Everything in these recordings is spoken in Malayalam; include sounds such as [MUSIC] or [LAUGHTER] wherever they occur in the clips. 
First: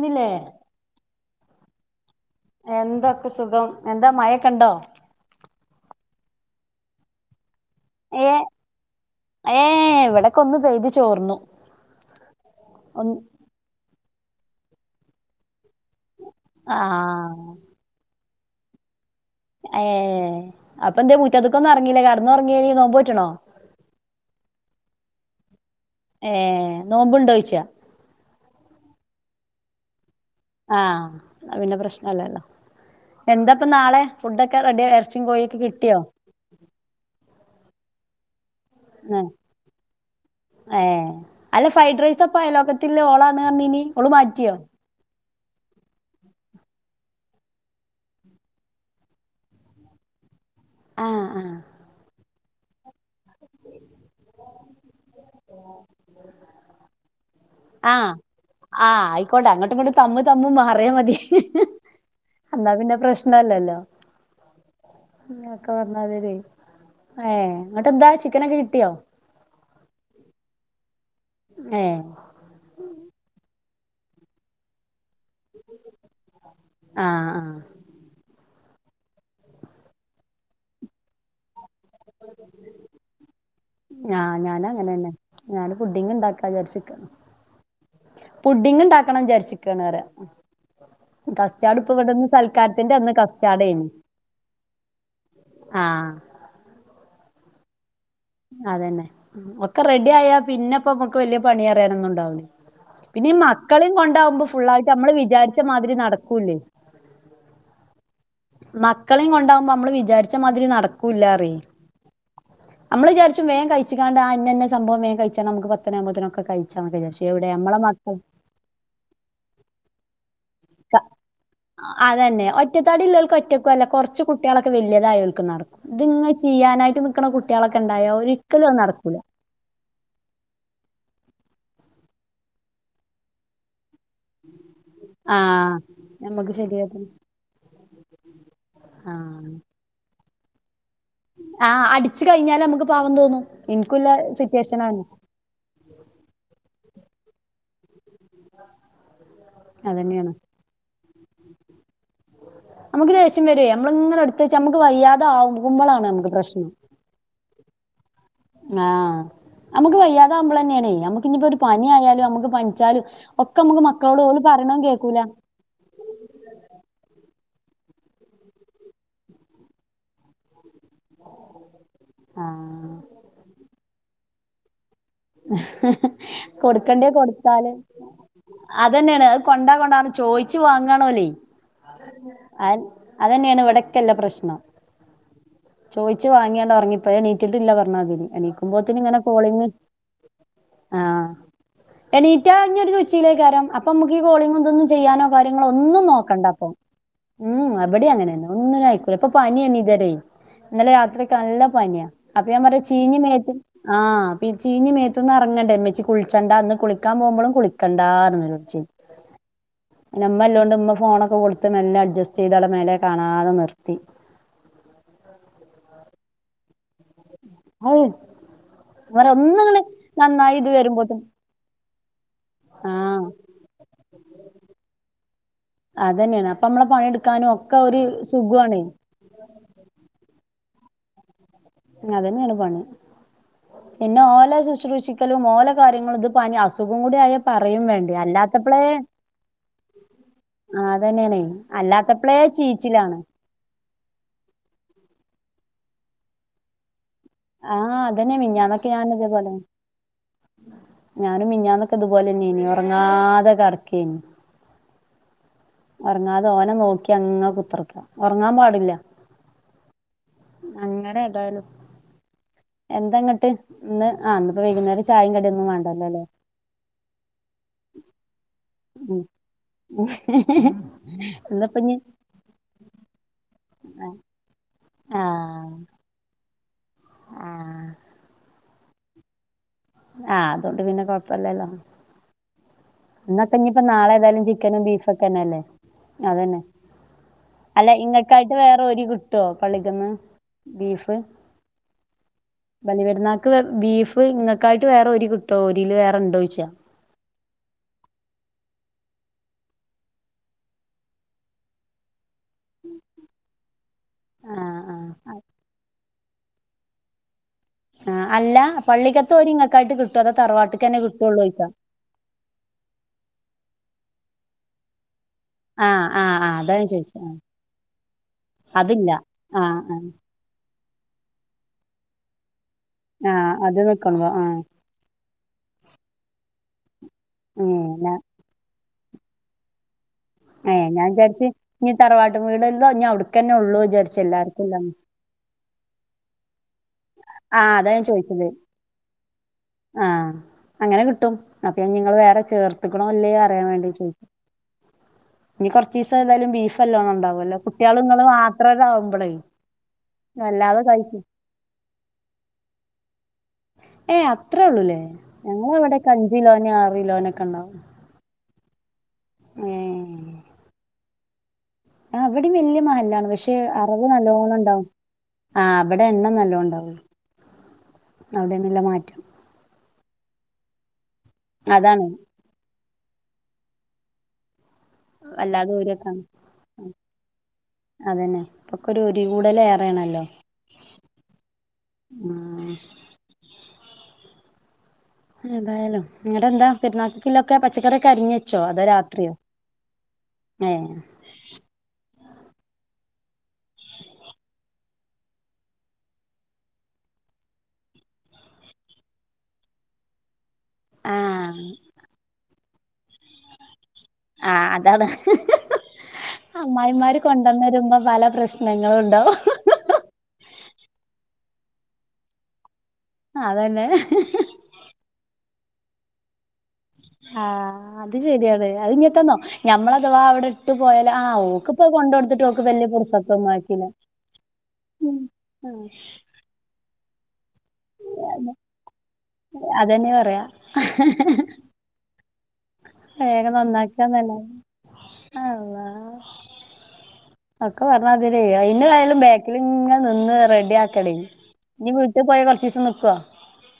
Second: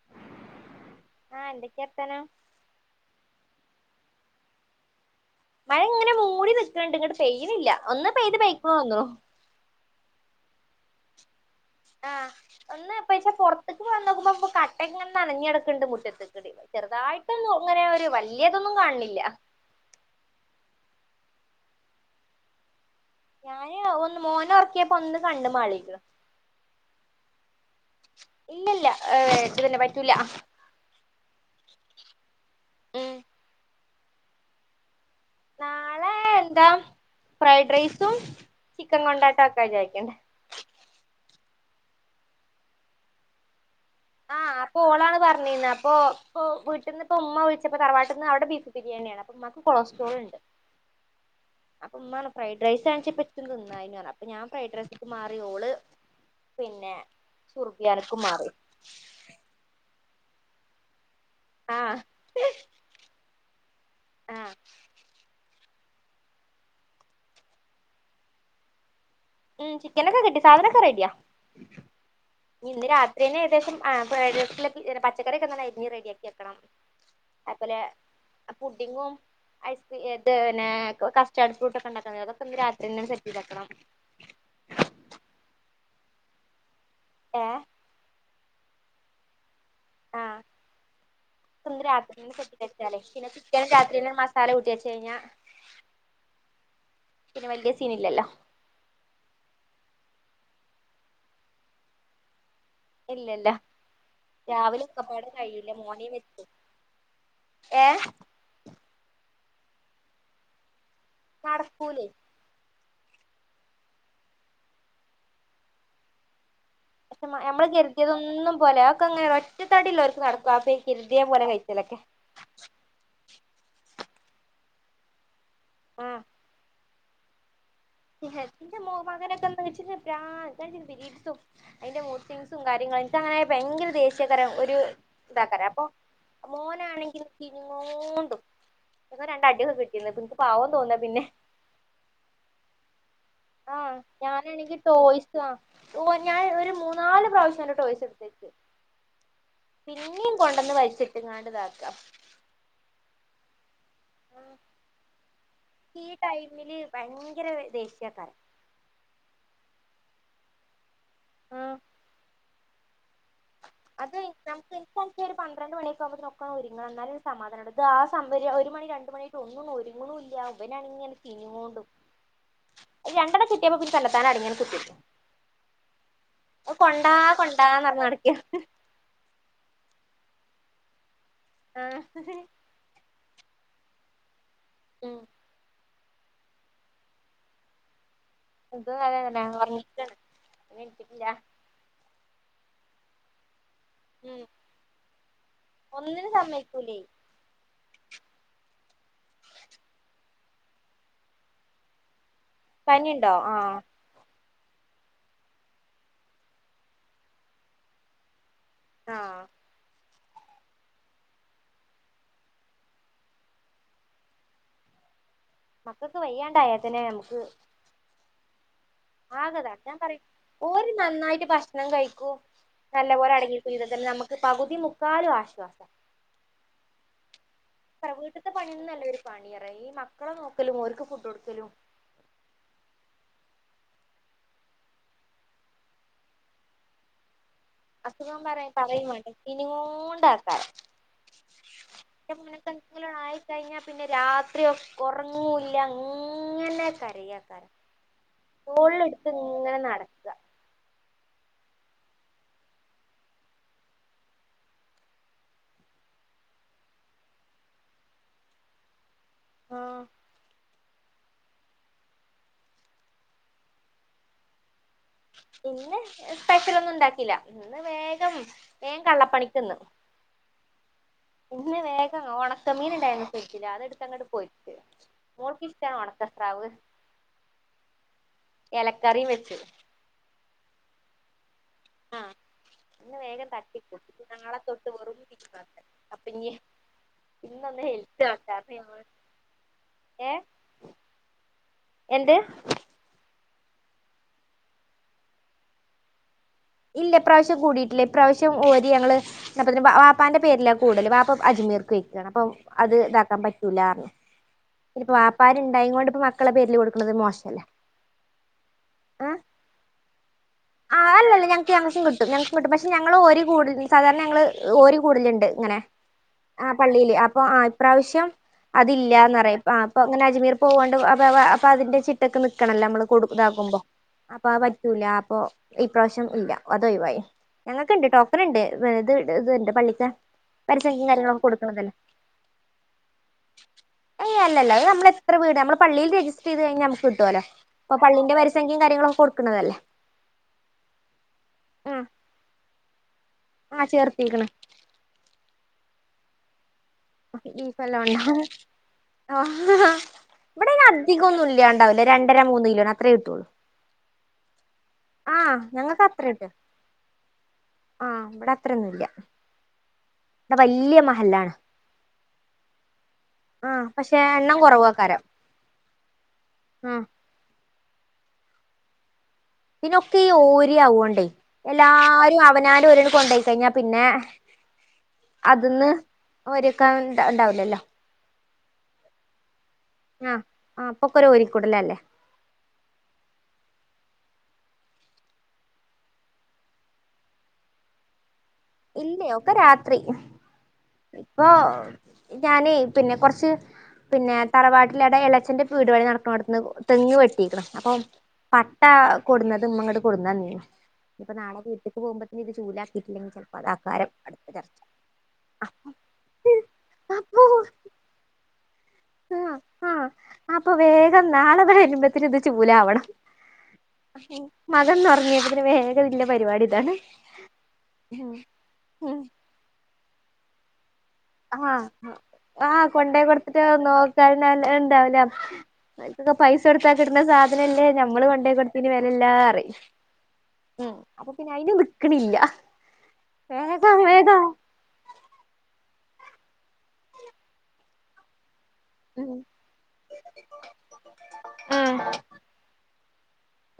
ഞ്ഞില്ലേ ആഹ് എന്തൊക്കെർത്താനം. എന്തൊക്കെ സുഖം എന്താ മഴൊക്കെണ്ടോ? മഴ ഇങ്ങനെ മൂടി നിൽക്കുന്നുണ്ട് ഇങ്ങോട്ട് പെയ്യില്ല ഒന്ന് ഏ പെയ്ത് പെയക്ക് തൊന്ന്ണു. ഏ ഇവിടക്ക ഒന്ന് പെയ്ത് ചോർന്നു. ആഹ് ഒന്ന് പ പാ പുറത്തേക്ക് വന്ന നോക്കുമ്പോ ഇ കട്ട ഇങ്ങനെ നനഞ്ഞെട്ക്ക്ണ്ട് മുറ്റത്ത്. ആഹ് ചെറുതായിട്ടൊന്നും അങ്ങനെ ഒരു വലിയതൊന്നും കാണണില്ല. ഏ അപ്പൊ എന്താ മുറ്റതക്കൊന്നും ഇറങ്ങീല്ലേ കടന്നു ഉറങ്ങിനു നോമ്പോ റ്റ്ണോ? ഞാന് ഒന്ന് മോന് ഉറക്കിയപ്പോ ഒന്ന് കണ് മാളി. ഏ നോമ്പുണ്ടോയിച്ചാ. ഇല്ല ഇ ഏ ഇത് തന്നെ പറ്റൂല. ആഹ പിന്നെ പ്രശ്നല്ലല്ലോ ഉം എന്താപ്പ നാളെ ഫുഡൊക്കെ റെഡി ആ എറച്ചും കോഴക്കൊ കിട്ടിയോ? നാളെ എന്താ ഫ്രൈഡ് റൈസും ചിക്കൻ ആഹ് കൊണ്ടാട്ടം ഒക്കെ ചാക്കണ ഏ അല്ല ഫ്രൈഡ് റൈസ്പ്പ ആയ ലോക്കത്തിള ഓളാണ് പറഞ്ഞനി ഓള് മാറ്റിയോ? ഒളാണ് പറഞ്ഞിരുന്നത് അപ്പൊ ഇ വീട്ട നിന്ന് ഇപ്പ ഉമ്മ വിളിച്ചപ്പോ തറവാട്ടിൽ നിന്ന് അവിടെ വിരുന്ന് ബിരിയാണിയാണ് അപ്പൊ നമുക്ക് കൊളസ്ട്രോൾ ഉണ്ട് ആഹ ആഹ് ഇമ്മപറഞ് ഫ്രൈഡ്റൈസ് കാണിച്ചാ പ എനിക്കും. തിന്നാ പറ അപ്പൊ ഞാ ഫ്രൈഡ്റൈസ ഒക്ക് മാറി ഓള് പിന്നെ ആഹ് സുർഗിയാനിക്ക് മാറി. ആഹ് ആയിക്കോട്ടെ അങ്ങോട്ടും ഇങ്ങോട്ടും തമ്മു തമ്മ് മാറിയ മതി. ആഹ് എന്നാ പിന്നെ പ്രശ്നം പ്രശ്നല്ലല്ലോ ആഹ് [UNINTELLIGIBLE] ഏഹ് ഇന്നട്ട് എന്താ ചിക്കനൊക്കെ കിട്ടിയോ? ഉം ചിക്കനൊക്കെ കിട്ടി സാധനൊക്കെ റെഡിയാ ഏഹ് ഇന്ന് രാത്രിയെന്നെ ഏകദേശം ആഹ് [UNINTELLIGIBLE] [UNINTELLIGIBLE] പച്ചക്കറിയൊക്കെ ഇങ്ങനെ അരിഞ്ഞ് റെഡിയാക്കി വെക്കണം ആഹ് ആഹ് അതുപോലെ പുഡിങ്ങും ഐസ് ഇത് പിന്നെ കസ്റ്റാഡ് ഫ്രൂട്ടൊക്കെ ക്കണ്ടാക്കുന്നത് അതൊക്കെ ഇന്ന് രാത്രിയെന്നെ സെറ്റ് ചെയ്ത് വെക്കണം ആഹ് ഞാനും അങ്ങനെ തന്നെ ഞാന് പുഡിങ് ഇണ്ടാക്കാ വിചാരിച്ച്ക്കാണ് ഏഹ് പുഡിങ് ഇണ്ടാക്കണം വിചാരിച്ച്ക്കാണ് പറയാ ആഹ് കസ്റ്റാഡ് ഇന്ന് ഇപ്പൊ ഇവിടെന്ന് രാത്രിന്നെ സെറ്റ് ചെയ്ത് സൽക്കാരത്തിന്റെ വെച്ചാലേ അന്ന് പിന്നെ ചിക്കൻ കസ്റ്റാഡേന് രാത്രിന്നെ മസാല കൂട്ടി വെച്ച് കഴിഞ്ഞാ ആഹ് പിന്നെ വല്യ സീനില്ലല്ലോ അതെന്നെ ഒക്കെ റെഡി ആയാ പിന്നെപ്പ നമ്മക്ക് വല്യ പണി അറിയാനൊന്നും ഇണ്ടാവില്ല പിന്നെ ഈ ഇല്ലല്ല മക്കളേം കൊണ്ടാകുമ്പോ രാവിലെ ഫുള്ളായിട്ട് നമ്മള് ഒക്കപ്പാടെ വിചാരിച്ച കഴിയൂല മാതിരി മോനേം വെച്ച് നടക്കൂല്ലേ ഏഹ് മക്കളെയും കൊണ്ടാകുമ്പോ നമ്മള് വിചാരിച്ച മാതിരി നടക്കൂല്ലറയ് ക്കൂലേ നമ്മള് വിചരിച്ചും വേം കയിച്ചിങ്ങാണ്ട് ആഹ് ഇന്ന ഇന്ന സംഭവം വേം കഴിച്ചാ നമ്മക്ക് പത്തണിയാകുമ്പത്തിന് ഒക്കെ കയി പക്ഷെ മ നമ്മള് കരുതിയതൊന്നും പോലാ ഒക്കെങ്ങനെ ഒറ്റത്തടിള്ള ഓൽക്ക് നടക്കും ആ കെരുതിയ പോലെ കയിച്ചിലൊക്കെ അതന്നെ ഒറ്റ് ഒറ്റത്തടി ഇള്ളോൽക്ക് ഒറ്റയ്ക്കും അല്ല കൊറച്ച് കുട്ടിയാളൊക്കെ വല്യതായോൽക്കും നടക്കും ആഹ് ഇതിങ്ങ് ചെയ്യാനായിട്ട് നിക്ക് നടക്കണ കുട്ടിയാളെക്കെ ഇണ്ടായാ ഒരിക്കലും അത് നടക്കൂല ഷ്യന് പ്രാ പിരീഡ്സും അതിന്റെ മൂഡ് സ്വിംങ്സും കാര്യങ്ങളും എനിക്ക് അങ്ങനെ ആയാ ഭയങ്കര ദേഷ് [UNINTELLIGIBLE] ഒരു ആ ഇതാക്കാര അപ്പൊ നമുക്ക് ശരിയാക്കണം മോനാണെങ്കിൽ ചീഞ്ഞ്ങ്ങോണ്ടും ആ രണ്ട് അടിയൊക്കെ കിട്ടി ഇന്നട്ട് എനക്ക് പാവം തോന്നാ പിന്നെ ആഹ് അടിച്ചു കഴിഞ്ഞാല് നമ്മക്ക് പാവം തോനും ആഹ് ഞാനാണെങ്കി ടോയി ആഹ് ഓ ഞാൻ ഒരു മൂന്നാല് പ്രാവശ്യം ഓന്റെ ടോയ്സ് എടുത്തെച്ച് അതന്നെയാണ് പിന്നെയും കൊണ്ടന്ന് വലിച്ചിട്ട്ങ്ങാണ്ട്താക്കാ അപ് നമ്മക്ക് ദേഷ്യം വരുവേ നമ്മള് ഇങ്ങനെ എടുത്ത് വച്ച് നമ്മക്ക് വയ്യാതെ ആകുമ്പളാണ് ഈ നമ്മക്ക് പ്രശ്നം ടൈമില് ഭയങ്കര ദേഷ്യക്കാരം ആഹ് നമ്മക്ക് വയ്യാതെ ആവുമ്പളെന്നെയാണേ നമ്മക്ക് ഇനിയിപ്പോ ഒരു ആഹ് പനി ആയാലും നമ്മക്ക് പനിച്ചാൽ ഒക്കെ നമ്മക്ക് അത് മക്കളോട് ഓലു നമുക്ക് പറയണതും എനിക്കാണെങ്കി കേക്കൂലാ ഒരു പന്ത്രണ്ട് മണിയെക്കുമ്പോത്തിന് ഒക്കെ ഒരുങ്ങണം എന്നാലെ സമാധാനാ ഇത് ആ [UNINTELLIGIBLE] ഒരു മണി രണ്ട് മണിയായിട്ട് ഒന്നും അങ്ങ് ഒരുങ്ങണു ഇല്ലാ ഇവനാണിങ്ങനെ ചിഞ്ഞ്ങ്ങോണ്ടും ആഹ് അത് രണ്ടണ്ണം കിട്ടിയപ്പോ പിന്നെ തന്നെത്താനെ അടങ്ങി അങ്ങ് കുത്തിരുന്ന് [INAUDIBLE] അത് കൊണ്ടാ കൊണ്ടാന്ന് പറഞ്ഞ് നടക്കും അത് തന്നെയാണ് അത് കൊണ്ടാ കൊണ്ടാർഞ്ഞ് ചോയിച്ചു വാങ്ങാണ് ഓലെ ആഹ് അ അതന്നെയാണ് ഇവിടക്കെല്ല പ്രശ്നം ഉം ചോയിച്ച്‌വാങ്ങിയാണ്ട് ഒറങ്ങിപ്പോ എണീറ്റിട്ടില്ല പറഞ്ഞാതിനി ഇത് എണീക്കുമ്പോത്തിന് അതെ ഇങ്ങനെ തന്നെ കോളിങ്ങ് ഉറങ്ങിക്കാണ് പിന്നെ എണീറ്റിട്ടില്ല ആഹ്‌ എണീറ്റ ഇഞ്ഞ് ഒരു തുച്ചിയിലേക്കാരം അപ്പോ നമുക്കി ഉം കോളിങ് ഇതൊന്നും ചെയ്യാനോ കാര്യങ്ങളോ ഒന്നും ഒന്നിനും നോക്കണ്ട അപ്പൊ സമ്മതിക്കൂലേ ഉം ഇപടിഅങ്ങനെയന്ന ഒന്നിനും ആയിക്കൂല ഇപ്പൊ പനി അണ് ഇതുവരെ ഇന്നലെ രാത്രിക്കെ നല്ല പനിയാ അപ്പൊ ഞാൻ പറഞ്ഞു ചീഞ് പനിയുണ്ടോ മേത് ആഹ് ആ പി ചീഞ് മേത്‌ന്ന് ഇറങ്ങണ്ടേ ഇമ്മച്ചി കുളിച്ചണ്ട ഇന്ന് കുളിക്കാൻ പോകുമ്പോളും കുളിക്കണ്ടന്ന് ച്ചിൻ ആഹ് പിന്നെ ഇമ്മ ഇല്ലാണ്ട് ഇമ്മ ഫോൺ ഒക്കെ കൊടുത്ത് മെല്ലാ അഡ്ജസ്റ്റ് ചെയ്ത്‌ മോലെ കാണാതെ നിർത്തി മക്കൾക്ക് വയ്യാണ്ടായാൽ തന്നെ നമുക്ക് അയ് വെറെ ഒന്ന് ആകെ ഇതാണ് ഇങ്ങട് ഞാൻ പറയും നന്നായി ഇത് ഓര് വരുമ്പോത്ത്ന് നന്നായിട്ട് ഭക്ഷണം കഴിക്കൂ നല്ലപോലെ അടങ്ങി ചെയ്താൽ തന്നെ നമുക്ക് പകുതി മുക്കാലും ആശ്വാസം അതന്നാണ് അപ്പൊ നമ്മളെ പണിയെടുക്കാനും ഒക്കെ ഒരു വീട്ട്ത്തെ സുഖുആണേ പണിയൊന്നും അല്ല ഒരു പണിയറ ഈ മക്കളെ നോക്കലും ഒര്ക്ക് ഫുഡ് കൊടുക്കലും അതന്നെ എണ്പണി പിന്നെ ഓല ശുശ്രൂഷിക്കലും ഓല കാര്യങ്ങളും ഇത് പനിഅസുഖംകൂടിയായാൽ പറയും വേണ്ടേ അസുഖം പറ അല്ലാത്തപ്പളെ പറയും വേണ്ട ക്ഷീണിങ്ങോണ്ടാക്കാരം ആ അതന്നെയാണ് അല്ലാത്തപ്പളെ ചീച്ചിലാണ് കഴിഞ്ഞാൽ പിന്നെ രാത്രി ഉറങ്ങുല്ല ഇങ്ങനെ കരയാ ആ അതന്നെ മിഞ്ഞാന്നൊക്കെ ഞാൻ തോള്എടുത്ത് ഇതേപോലെ ഇങ്ങനെ നടക്ക ഞാനും മിഞ്ഞാന്നൊക്കെ ഇതുപോലെന്നെയ്നു ഒറങ്ങാതെ കടക്കയ്ന്നു ഒറങ്ങാതെ ഓനെ നോക്കി അങ്ങനെ കുത്തിർക്ക ഒറങ്ങാൻ പാടില്ല ആഹ്‌ അങ്ങനെ ഏതായാലും എന്ത ഇന്നിട്ട് ഇന്ന് ഇന്നിപ്പോ വൈകുന്നേരം ചായേം കടിയൊന്നും ഇന്ന് വേണ്ടല്ലോ ല്ലേ സ്പെഷ്യല് ഒന്നും ഉണ്ടാക്കില്ല ഇന്ന് വേഗം ഏൻ ഉം കള്ളപ്പണിക് നിന്ന് [UNINTELLIGIBLE] ഇന്നിപ്പഞ്ഞി ഇന്ന്‌വേഗം ഒണക്കമീൻ ഇണ്ടായിരുന്നു ഫ്രിജിൽഅതെടുത്ത് അങ്ങട്ട് പൊരിച്ചു മോൾക്ക് ഇഷ്ട ആണ് ഉണക്ക സ്രാവ് ആഹ്‌ എലക്കറിം വെച്ചു ആഹ്‌ അതോണ്ട് പിന്നെ കൊഴപ്പ ഇല്ലല്ലോ ആഹ് ഇന്ന് വേഗം നാളെ ഏതായാലും തട്ടിക്കൂട്ട്നാളെ ചിക്കനും തൊട്ട് വെറും ബീഫൊക്കെന്നല്ലേ അപ്പൊ ഇഞ്ഞ് അതന്നെ അല്ല ഇങ്ങൾക്കായിട്ട് വേറെ ഞമ്മൾ ഓരീ കിട്ടുവോ പള്ളിക്കന്ന് ഏ ബീഫ് എന്ത് വലിയ പെരുന്നാക്ക് ബീഫ് ഇങ്ങക്കായിട്ട് വേറെ ഒരി കിട്ടോ ഒരില് വേറണ്ടോ ചോയ്ച്ച ഇല്ല ഇ പ്രാവശ്യം കൂടിയിട്ടില്ല ഇ പ്രാവശ്യം ഓരി ഞങ്ങള് ഇന്നപ്പം വാപ്പാന്റെ പേരിലാ കൂടല് വാപ്പ അജ്മീർക്ക് വെയ്ക്കണ് അപ്പൊ അത് ഇതാക്കാൻ പറ്റൂല്ലാന്ന് പറഞ്ഞു ആഹ് ഇനിപ്പം ആഹ് വാപ്പാര് ഇണ്ടായ കൊണ്ട് ഇപ്പോ മക്കളെ പേരില് കൊടുക്കണത് മോശല്ലേ ആഹ് അല്ല പള്ളിക്കത്ത് ഒരി ങ്ങക്കായിട്ട് കിട്ടുവോ അത് തറവാട്ട് ആഹ് അല്ലല്ല ഞങ്ങക്ക് ഞങ്ങക്കും കിട്ടും ഞങ്ങക്കും കിട്ടും പക്ഷെ ഞങ്ങള് ഓര് കൂടുതല് സാധാരണ ഞങ്ങള് ഓരി കൂടലുണ്ട് ആഹ് ആഹ് അതാ ആഹ് ഞാൻ പള്ളിയില് ചോയ്ച്ചെ ആഹ് അപ്പൊ ഇപ്രാവശ്യം അതില്ല അതില്ലാന്ന് പറയും ആഹ് അപ്പൊ ആഹ് അങ്ങനെ അജ്മീർ പോകോണ്ട് അ അപ്പൊ അതിന്റെ ചിട്ടക്ക് നിക്കണല്ലേ നമ്മള് കൊടു ആഹ് ഇതാക്കുമ്പോ അത് നിക്കണതോ ആഹ് അപ്പം കിട്ടൂല അപ്പൊ ഈപ്രാവശ്യം ഇല്ല അതൊഴിവായി ഏഹ് ഞങ്ങൾക്കുണ്ട് ന കേട്ടോ ഇതുണ്ട് ഇത് ഉണ്ട് ഇത് പള്ളിക്കാ ഏഹ് ഞാൻ വിചാരിച്ച് ഇനി തറവാട്ട് വീടെല്ലോ ഇനി അവിടക്കന്നെ ഉള്ളൂ വിചാരിച്ച് ഏയ് എല്ലാർക്കും അല്ലല്ല ഇല്ല അത് നമ്മള് എത്ര വീട് നമ്മള് പള്ളിയിൽ രജിസ്റ്റർ കഴിഞ്ഞാൽ നമുക്ക് കിട്ടു അല്ലോ ആഹ് അതാ അപ്പം ഞാൻ പള്ളിന്റെ ചോയ്ച്ചത് വരിസംഖ്യയും കാര്യങ്ങളൊക്ക കൊടുക്കുന്നതല്ലേ ആഹ് അങ്ങനെ കിട്ടും അപ്പം ഇനി ആ നിങ്ങള് വേറെ ചേർത്തുക്ക്ണോ ഇല്ലയോ അറിയാൻ ആ വേണ്ടി ചോദി ചേർത്തിക്കണ് ഇനി കുറച്ച് ദിവസം ഏതാലും ബീഫ് നല്ലോണം ഇണ്ടാവല്ലോ ബീഫ് നല്ലോ കുട്ട്യാള് ഇങ്ങള് ഉണ്ടാവും മാത്രാണ്ടാവുമ്പളേ ആഹ് ഇവിടെ വല്ലാതെ കഴി അധികം ഒന്നും ഇല്ലാണ്ടാവില്ല രണ്ടര മൂന്ന് കിലോന് അത്രേ കിട്ടുള്ളൂ ഏയ് അത്രേ ഉള്ളൂല്ലേ ആഹ് ഞങ്ങള് ഞങ്ങക്ക് ഇവിടൊക്ക അഞ്ച് അത്രണ്ട് കിലോന് ആറ് കിലോനൊക്കെ ഉണ്ടാവും ആഹ് ഇവിടെ അത്രൊയൊന്നും ഇല്ല ഉം ഇവിടെ വല്യ മഹല്ലാണ് ആഹ് ഇവിടെയും വല്യ മഹല്ലാണ് പക്ഷെ ആഹ് അറവ് പക്ഷെ നല്ലോണ്ണം എണ്ണം ഉണ്ടാവും കുറവാക്കാരം ആഹ് അവിടെ എണ്ണം നല്ലോ ഉണ്ടാവും ആഹ് അവിടെ നല്ല മാറ്റം പിന്നൊക്കെ ഈ ഓരിയാവോണ്ടേ അതാണ് എല്ലാരും അവനാരും ഒരിക്കൊണ്ടേ കഴിഞ്ഞാ പിന്നെ വല്ലാതെ അതിന്ന് ഊരൊക്കാണ് ഓരി വെക്കാൻ ഉണ്ടാവില്ലല്ലോ അതന്നെ ഇപ്പൊക്കെ ഒരു ഓരി കൂടല് ഏറെയാണല്ലോ ആഹ് ആഹ് ഇപ്പൊക്കൊരു ഓരിക്കൂടല് അല്ലേ ആഹ് എതായാലും ഇങ്ങട് എന്താ പെരുന്നാൾക്കുള്ള ഒക്കെ പച്ചക്കറിയൊക്കെ അരിഞ്ഞെ ഇല്ലേ ഒക്കെ രാത്രി ഏഹ് ഇപ്പൊ ഞാനെ പിന്നെ കൊറച്ച് പിന്നെ തറവാട്ടില് എടെ എളയച്ചന്റെ വീട്പണി നടക്കുവാ അട്ന്ന് തെങ്ങ് വെട്ടീക്ക്ണ് അപ്പം പട്ട കൊടുന്നത് ഉമ്മ ഇങ്ങോട്ട് കൊടുന്നന്നീനി ഇപ്പൊ നാളെ ആഹ് വീട്ടിക്ക് പോകുമ്പോത്തേന് ഇത് ചൂലാക്കിയിട്ടില്ലെങ്കിൽ ചിലപ്പോ അത് ആക്കാരം ആഹ് അതാണ് അമ്മായിമാര് അപ്പൊ കൊണ്ടന്ന് തരുമ്പം പല പ്രശ്ന ണങ്ങളും ഉണ്ടാവും ആഹ് ആഹ് അപ്പൊ വേഗം നാളെ ഇവര് വരുമ്പോത്തേന് ഇത് ചൂലാവണം അതന്നെ മകൻ ഇന്ന് ഉറങ്ങിയതിന് പിന്നെ വേഗം ഇന്റെ പരിപാടി ഇതാണ് ആഹ് അത് ശരിയാണ് അത് ഇങ്ങത്തന്നോ ഞമ്മള് അഥവാ അവിടെ ട്ട് പോയാല് ആഹ് ഓക്ക് ഇപ്പം കൊണ്ട് കൊടുത്തിട്ട് ഓക്ക് ആഹ് വല്യ കൊണ്ടോയി [UNINTELLIGIBLE] കൊടുത്തിട്ട് ആയിട്ടില്ല ആഹ് ഇതൊക്കെ പൈസ കൊടുത്താ കിട്ട്ണ സാ നല്ലേ നമ്മള് കൊണ്ടോയി കൊട് തയ്ന് വില ഇല്ലാ പറയും അതന്നെ പറയാ ഉം അപ്പൊ പിന്നെ അയ്നും കുറ്റം നിക്ക്ണില്ല വേഗം നന്നാക്ക എന്നല്ലാതെ അള്ളാ ഒക്കെ പറഞ്ഞ മാതിരി പിന്നെ ഏതായാലും ഉം ബേക്കില് ഇങ്ങനെ നിന്ന് റെഡി ആക്കടേ ഇനി ഉം വീട്ടിൽ പോയാ കുറച്ച് ദിവസം നിക്കുവോ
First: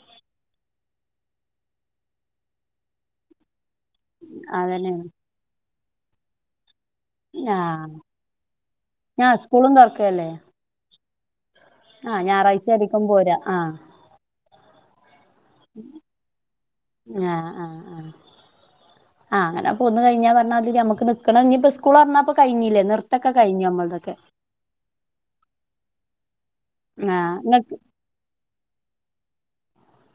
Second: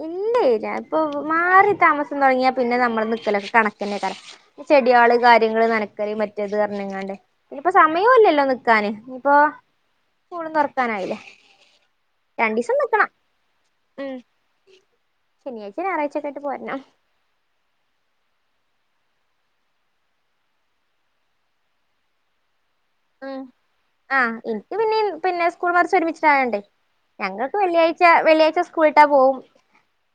ഇല്ല ഞാന് ഇപ്പൊ മാറി താമസം തുടങ്ങിയാൽ പിന്നെ നമ്മുടെ നിക്കലൊക്കെ കണ ക്കന്നെയ്ക്കാരം അതന്നെയാണ് ചെടികള് കാര്യങ്ങള് നനക്കല് മറ്റേത് പറഞ്ഞങ്ങാണ്ട് ഇനിപ്പം ആഹ് സമയും ഇല്ലല്ലോ നിക്കാന് ഞാൻ ഇനിപ്പോ സ്കൂളും തൊറക്കല്ലേ സ്കൂളും തുറക്കാനായില്ലേ ആഹ് ഞായറാഴ്ച രണ്ടീസം ആയിരിക്കും നിക്കണം പോരാ ആഹ് ഉം ശനിയാഴ്ച ഞായറാഴ്ച ഒക്കെ ആയിട്ട് പോരണം ആഹ് ആഹ് ആഹ് ആഹ് അങ്ങനെ ഇപ്പൊന്ന് കയിഞ്ഞ പറഞ്ഞാ അത് നമുക്ക് നിക്കണം ഇനിയിപ്പോ സ്കൂൾ തുറന്നാ ഇപ്പൊ കഴിഞ്ഞില്ലേ നിർ ഉം ആഹ് എനിക്ക് പിന്നെ പിന്നെ സ്കൂൾ മദ്രസ് ഒരുമിച്ചായൊണ്ടേ ആഹ് ഞങ്ങൾക്ക് ഇങ്ങക്ക് വെള്ളിയാഴ് ച്ച വെള്ളിയാഴ്ച്ച സ്കൂളിട്ടാ പോവും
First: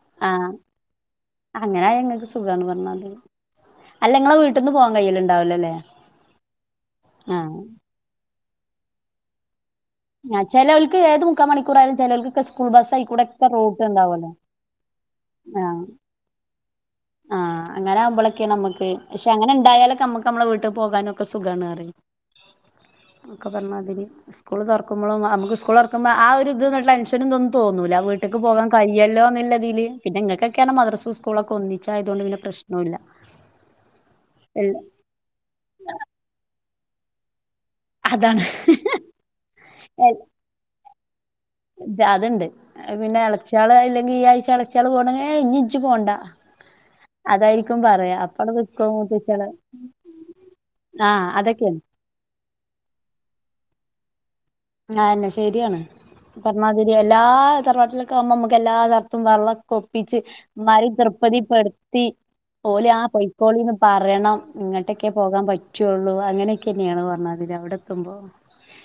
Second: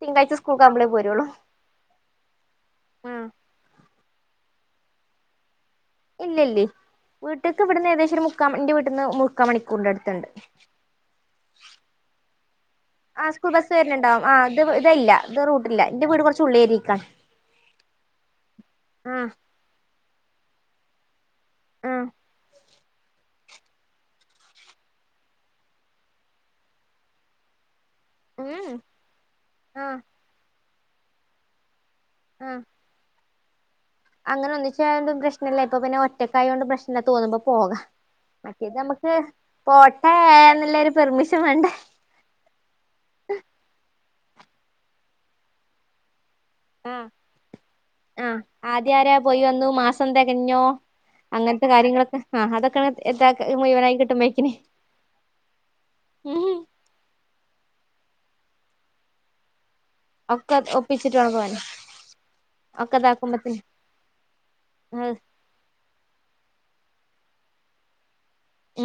തിങ്കളാഴ്ച ആഹ് സ്കൂൾക്കാവുമ്പളേ പോരുള്ളൂ അങ്ങനായാ ഇങ്ങക്ക് സുഖാണ് പറഞ്ഞമാതിരി ആഹ് അല്ല ഇങ്ങളെ വീട്ട്ന്ന് പോവാൻ കയ്യിലുണ്ടാവില്ലല്ലേ ഇല്ലില്ലേ വീട്ട്ക്ക് ഇവിടുന്ന് ഏകദേശം ഒരു മുക്കാമ എന്റെ വീട്ടിന്ന് മുക്കാ മണിക്കൂർണ്ട് ആഹ് ചിലവൾക്ക് ഏത് മുക്കാ മണിക്കൂറയാലും ചിലവൾക്കൊക്കെ സ്കൂൾ ബസ് ആയി ആ കൂടെ ഒക്കെ സ്കൂൾ ബസ് വരലുണ്ടാവും റോട്ടുണ്ടാവുവല്ലോ ആ ഇത് ഇതല്ല ഇത് റൂട്ടില്ല ഇന്റെ വീട് കുറച്ച് ഉള്ളേരിക്കാണ് ആഹ് അങ്ങനെ ആകുമ്പളോക്കെ നമുക്ക് ആ പക്ഷേ അങ്ങനെ ഉണ്ടായാലൊക്കെ നമുക്ക് നമ്മളെ വീട്ടിൽ പോകാനും ഒക്കെ സുഖമാണറി ആ ഒക്കെ പറഞ്ഞാതിരി സ്കൂൾ തുറക്കുമ്പോളും നമുക്ക്‌ സ്കൂൾ തുറക്കുമ്പോ ആഹ് ഒരു ഇതുള്ള ടെൻഷനും ഇതൊന്നും തോന്നുല്ല വീ ട്ട്ക്ക്‌ പോവാൻ ഉം കഴിയല്ലോ ആ എന്നല്ലതില് പിന്നെങ്ങക്കെക്കെയാണ് മദ്രസോ സ്കൂളോക്കെ ഒന്നി ച്ചായതൊണ്ട് പിന്നെ ആ പ്രശ്നോല്ല അങ്ങനെ ഒന്നിച്ചയൊണ്ട് പ്രശനോല്ല ഇപ്പൊ പിന്നെ ഒറ്റക്കായൊണ്ട് പ്രശ്നോ തോന്നുമ്പോ പോകാം അതാണ് മറ്റേത് നമുക്ക് പോട്ടെ എന്നുള്ളരു പെർമിഷൻ വേണ്ടേ അതുണ്ട് പിന്നെ ഇളച്ചയാള് ഇല്ലെങ്കിൽ ഈ ആഴ്ച ഇളച്ചയാള് പോകണെങ്കിൽ ഏയ് ഇനി ജ്ജ് പോണ്ട ആഹ് അതായിരിക്കും പറയാ ആഹ് അപ്പടെ നിക്കും ആദ്യ ആരാ പോയി മൂത്തച്ചികള് വന്നു മാസം തികഞ്ഞോ ആഹ് അങ്ങനത്തെ അതൊക്കെയാണ് കാര്യങ്ങളൊക്കെ ആഹ് അതൊക്കെയാണ് ഇതക്കി മുഴുവനായി കിട്ടുമ്പോഴേക്കിന് ആതന്നെ ശരിയാണ് ഉം പറമ തിരി എല്ലാ തറവാട്ടിലവുമ്പോ നമ്മുക്ക്‌ എല്ലാ തർത്തും വെള്ളക്കും പ്പിച്ച് ഒക്കെ ഇ മാറി ഒപ്പിച്ചിട്ട് വേണം പോവാന് ദൃപതിപ്പെടുത്തി ഓല് ഒക്കെ ആഹ് ഇതാക്കുമ്പത്തിന് പൊയ്ക്കോളിന്ന് പറയണം ഇങ്ങോട്ടൊക്കെ പോകാൻ പ റ്റുള്ളൂ അങ്ങനെയൊക്കെ തന്നെയാണ് പറഞ്ഞാതിരി അവിടെ എത്തുമ്പോ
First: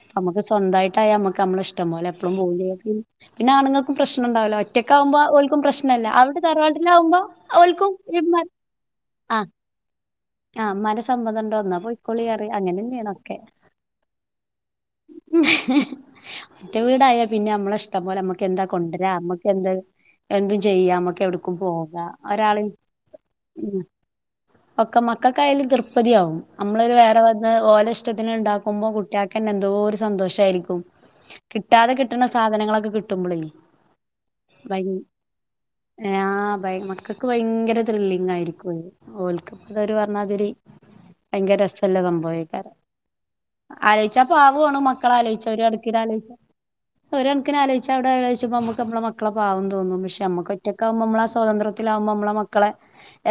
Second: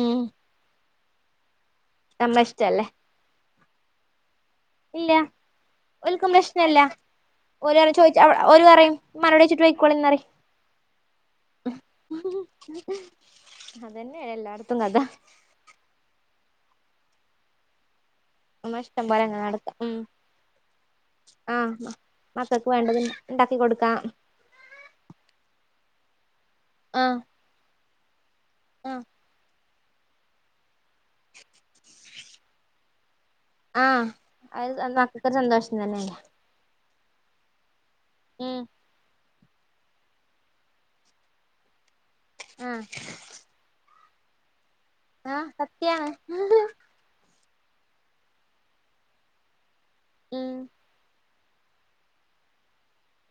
ഉം അത് സ്വന്തയിട്ട് ആയാ നമ്മക്ക് നമ്മള ഇഷ്ടം പോല എപ്പളും നമ്മളെ പോവേം ചെയ്യാ ഇഷ്ടല്ലേ പിന്നെ ആണുങ്ങൾക്കും പ്രശ്നോണ്ടാവുല്ല ഒറ്റയ്ക്ക്‌ ഇല്ല ആവുമ്പോ ഒൾക്കും പ്രശ്നവില്ല ഓൽക്കും അവിടെ പ്രശ്നല്ല തറവാട്ടിലാവുമ്പോ ഓൾക്കും ഇമാ ഇമ്മാനോട് ചോയിച്ചിട്ട് പൊക്കൊളിന്ന് പറയും ആഹ് ഉമ്മാന്റെ സമ്മതുണ്ടോ എന്ന പൊക്കൊളി പറയും അങ്ങനെന്നെയണ് ഒക്കെ അതെന്നെ എല്ലാടുത്തും കഥ [UNINTELLIGIBLE] മറ്റേ വീടായാ പിന്നെ നമ്മള ഇഷ്ടം പോലെ നമ്മക്ക് എന്താ നമ്മ ഇഷ്ടം കൊണ്ടുരം പോലെ അങ്ങനെ നമ്മക്ക് എന്താ നടക്കാം ഉം എന്തും ചെയ്യാ നമക്ക്‌ എവിടക്കും ആഹ് പോക ഒരാൾ മക്കൾക്ക് വേണ്ടത് ഉണ്ടാക്കി ഉം കൊടുക്കാം ഒക്കെ മക്കക്കായലും തൃപതിയാകും നമ്മളൊരു ആഹ് വേറെ വന്ന് ഓലാ ഇഷ്ടത്തിന് ഉണ്ടാക്കുമ്പോ ആഹ് കുട്ടിയ ക്കന്നെ എന്തോരു സന്തോഷായിരിക്കും കിട്ടാതെ കിട്ടണ സാധനങ്ങളൊക്കെ കിട്ടുമ്പോളെ ആഹ് ഭൈ അത് മക്കക്കൊരു സന്തോഷം തന്നെയല്ലേ ആഹ് ഭൈ മക്ക ക്ക് ഭയങ്കര ത്രില്ലിങ് ഉം ആയിരിക്കും അത് ഓൽക്കതൊരു പറഞ്ഞാതിരി ഭയങ്കര രസല്ല സംഭവയി ആഹ് ആലോയിച്ച പാവണ് മക്കള ആലോയിച്ച ആഹ് ഒരു കാണക്കിന് സത്യാണ് ആലോയിച്ച ഒരു കണക്കിന് ആലോയിച്ച അവിടെ ആലോയിച്ചപ്പോ നമ്മുക്ക് നമ്മള മക്കള പാവം തോന്നും പക്ഷെ നമ്മക്ക് ഉം ഒറ്റക്കകുമ്പ നമ്മള സ്വാതന്ത്രത്തിലാവുമ്പോ നമ്മളെ മക്കളെ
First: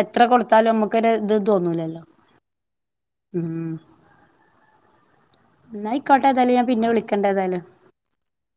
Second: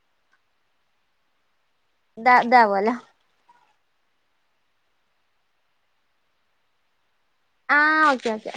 എത്ര കൊടുത്താലും നമ്മുക്കൊരു ഇത് തോന്നൂലല്ലോ താ ഇതാവോല്ല ഉം എന്നായിക്കോട്ടെ ഏതായാലും ഞാൻ പിന്നെ വിളിക്കണ്ട് ഏതായാലും ആഹ് ഓക്കെ ഓക്കെ